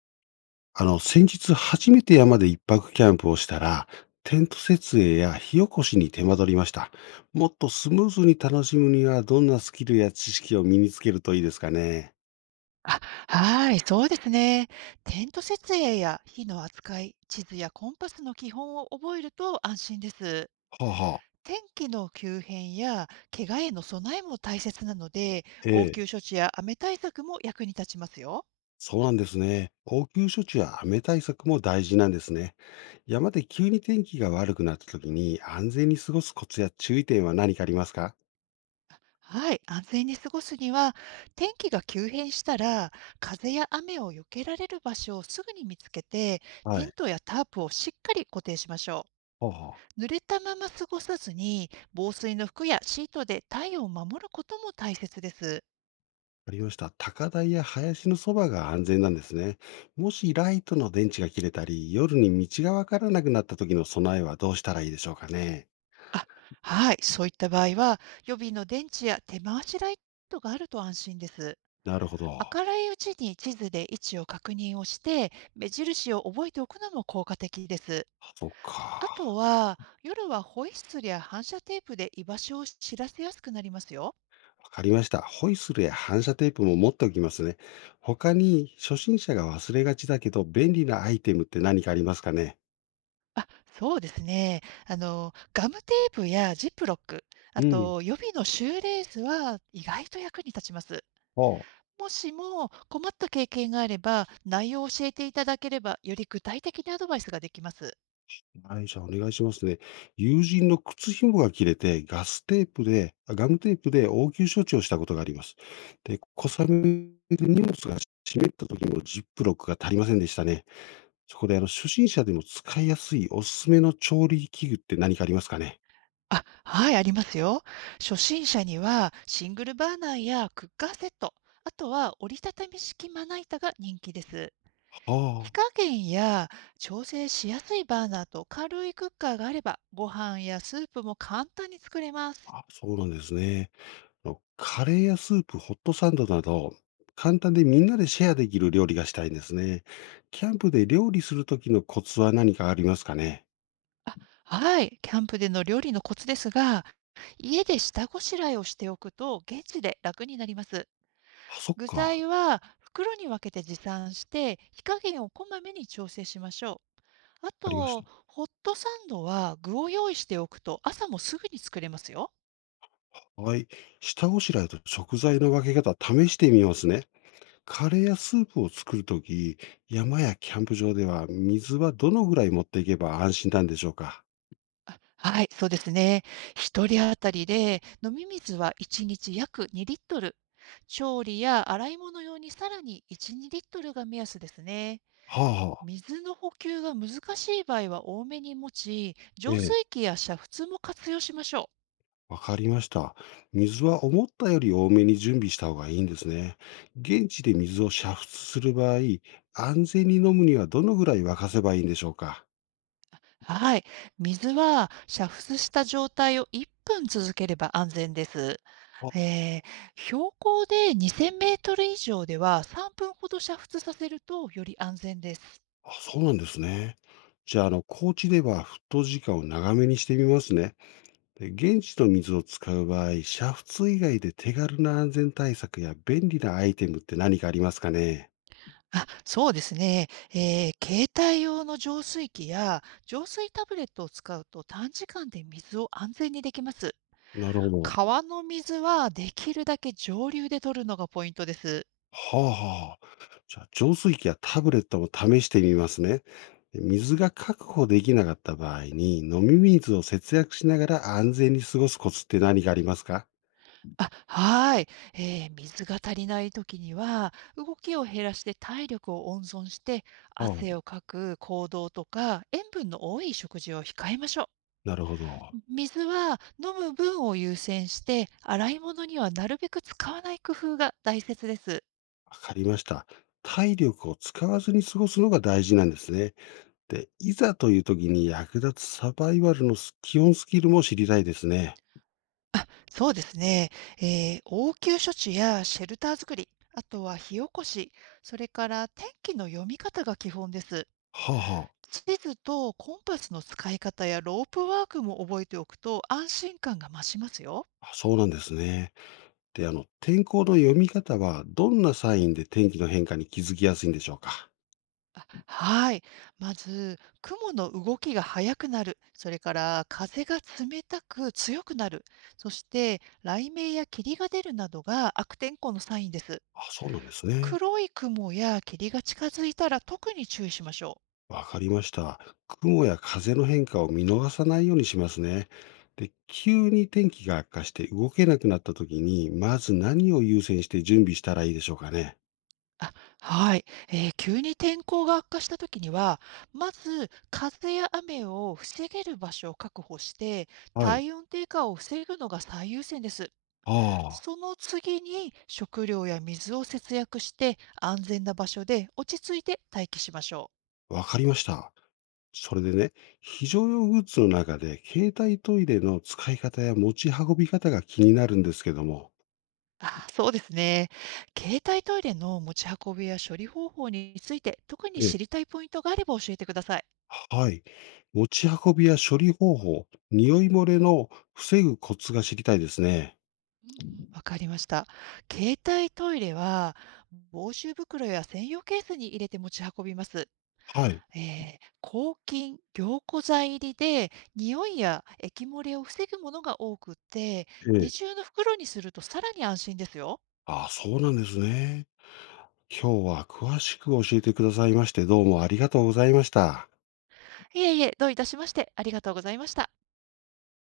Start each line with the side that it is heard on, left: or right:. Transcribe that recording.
left: 先日初めて山で一泊キャンプをしたら、テント設営や火起こしに手間取りました。もっとスムーズに楽しむには、どんなスキルや知識を身につけるといいですかね。
right: あ、はい、そうですね。テント設営や火の扱い、地図やコンパスの基本を覚えると安心です。
left: はあはあ、
right: 天気の急変や怪我への備えも大切なので、
left: え
right: 応
left: え、
right: 急処置や雨対策も役に立ちますよ。
left: そうなんですね。応急処置や雨対策も大事なんですね。山で急に天気が悪くなった時に安全に過ごすコツや注意点は何かありますか？
right: はい、安全に過ごすには、天気が急変したら、風や雨を避けられる場所をすぐに見つけて、
left: は
right: テ
left: い。
right: ントやタープをしっかり固定しましょ
left: はあはあ。
right: う。濡れたまま過ごさずに、防水の服やシートで体温を守ることも大切です。
left: わかりました。高台や林のそばが安全なんですね。もしライトの電池が切れたり、夜に道がわからなくなった時の備えはどうしたらいいでしょうかね。
right: あ、はい、そういった場合は、予備の電池や手回しライトがあると安心です。
left: なるほど。
right: 明るいうちに地図で位置を確認をして、目印を覚えておくのも効果的です。
left: あそっ
right: あと
left: か。
right: は、夜はホイッスルや反射テープで居場所を知らせやすくなりますよ。
left: わかりました。ホイッスルや反射テープも持っておきますね。他に初心者が忘れがちだけど便利なアイテムって何かありますかね。
right: あ、そうですね。ガムテープやジップロック、あ
left: うん。
right: と予備のシューレースは意外と役に立ちます。
left: ああ。
right: もしも困った経験があれば、内容を教えていただければ、より具体的なアドバイスができます。
left: はい、じゃあお願いしますね。友人の靴紐が切れて、ガムテープで応急処置をしたことがあります。で、小雨で荷物が湿った時もジップロックが足りませんでしたね。そこで初心者でも使いやすいおすすめの調理器具って何かありますかね？
right: あ、はい、ありますよ。初心者にはシングルバーナーやクッカーセット、あとは折りたたみ式まな板が人気です。火
left: は
right: 加減や調整しやすいバーナーと軽いクッカーがあれば、ご飯やスープも簡単に作れます。
left: あ、あ、そうなんですね。あのカレーやスープ、ホットサンドなど、簡単でみんなでシェアできる料理がしたいんですね。キャンプで料理する時のコツは何かありますかね？
right: あ、はい。キャンプでの料理のコツですが、家で下ごしらえをしておくと、現地で楽になります。
left: あ、そっ
right: 具
left: か。
right: 材は袋に分けて持参して、火加減をこまめに調整しましょう。あ
left: かりまし
right: と、
left: た。
right: ホットサンドは具を用意しておくと、朝もすぐに作れますよ。
left: はい。下ごしらえと食材の分け方、試してみますね。カレーやスープを作るとき、山やキャンプ場では水はどのぐらい持っていけば安心なんでしょうか？
right: はい、そうですね。一人当たりで飲み水は1日約2リットル。調理や洗い物用にさらに1、2リットルが目安ですね。
left: はあはあ。
right: 水の補給が難しい場合は多めに持ち、
left: え
right: 浄水
left: え、
right: 器や煮沸も活用しましょ
left: わかりました。水は思ったより多めに準備した方がいいんですね。現地で水を煮沸する場合、安全に飲むにはどのぐらい沸かせばいいんでしょうか？
right: う。はい。水は煮沸した状態を1分続ければ安全です。
left: あ、
right: えー標高で2000メートル以上では3分ほど煮沸させるとより安全です。
left: あそうなんですね。じゃあ、高知では沸騰時間を長めにしてみますね。で現地の水を使う場合、煮沸以外で手軽な安全対策や便利なアイテムって何かありますかね？
right: あ、そうですね。携帯用の浄水器や浄水タブレットを使うと短時間で水を安全にできます。
left: なるほど。
right: 川の水はできるだけ上流で取るのがポイントです。
left: はあはあ。じゃあ、浄水器やタブレットも試してみますね。で水が確保できなかった場合に、飲み水を節約しながら安全に過ごすコツって何がありますか？
right: あ、はい。水が足りない時には、動きを減らして体力を温存して、
left: ああ、
right: 汗をかく行動とか、塩分の多い食事を控えましょう。
left: なるほど。
right: 水は飲む分を優先して、洗い物にはなるべく使わない工夫が大切です。
left: わかりました。体力を使わずに過ごすのが大事なんですね。で、いざという時に役立つサバイバルの基本スキルも知りたいですね。
right: そうですね。応急処置やシェルター作り、あとは火起こし、それから天気の読み方が基本です。
left: はあは
right: 地図とコンパスの使い方やロープワークも覚えておくと安心感が増しますよ。
left: あ、あそうなんですね。で、天候の読み方はどんなサインで天気の変化に気づきやすいんでしょうか？
right: あ、はい。はい。まず、雲の動きが速くなる。それから、風が冷たく強くなる。そして、雷鳴や霧が出るなどが悪天候のサインです。
left: あ、そうなんですね。
right: 黒い雲や霧が近づいたら特に注意しましょう。
left: わかりました。雲や風の変化を見逃さないようにしますね。で、急に天気が悪化して動けなくなった時に、まず何を優先して準備したらいいでしょうかね。
right: あ、はい。急に天候が悪化したときには、まず風や雨を防げる場所を確保して、
left: はい。
right: 体温低下を防ぐのが最優先です。
left: あ
right: その次に食料や水を節約して、安全な場所で落ち着いて待機しましょう。
left: あ、わかりました。それでね、非常用グッズの中で、携帯トイレの使い方や持ち運び方が気になるんですけども、
right: あ、そうですね。携帯トイレの持ち運びや処理方法について、特に
left: え、
right: 知りたいポイントがあれば教えてください。
left: はい。持ち運びや処理方法、匂い漏れの防ぐコツが知りたいですね。
right: うんうん。わかりました。携帯トイレは、防臭袋や専用ケースに入れて持ち運びます。
left: はい。
right: え抗菌、凝固剤入りで、匂いや液漏れを防ぐものが多くて、
left: え
right: 二
left: え。
right: 重の袋にするとさらに安心ですよ。
left: あ、そうなんですね。今日は詳しく教えてくださいまして、どうもありがとうございました。
right: いえいえ、どういたしまして、ありがとうございました。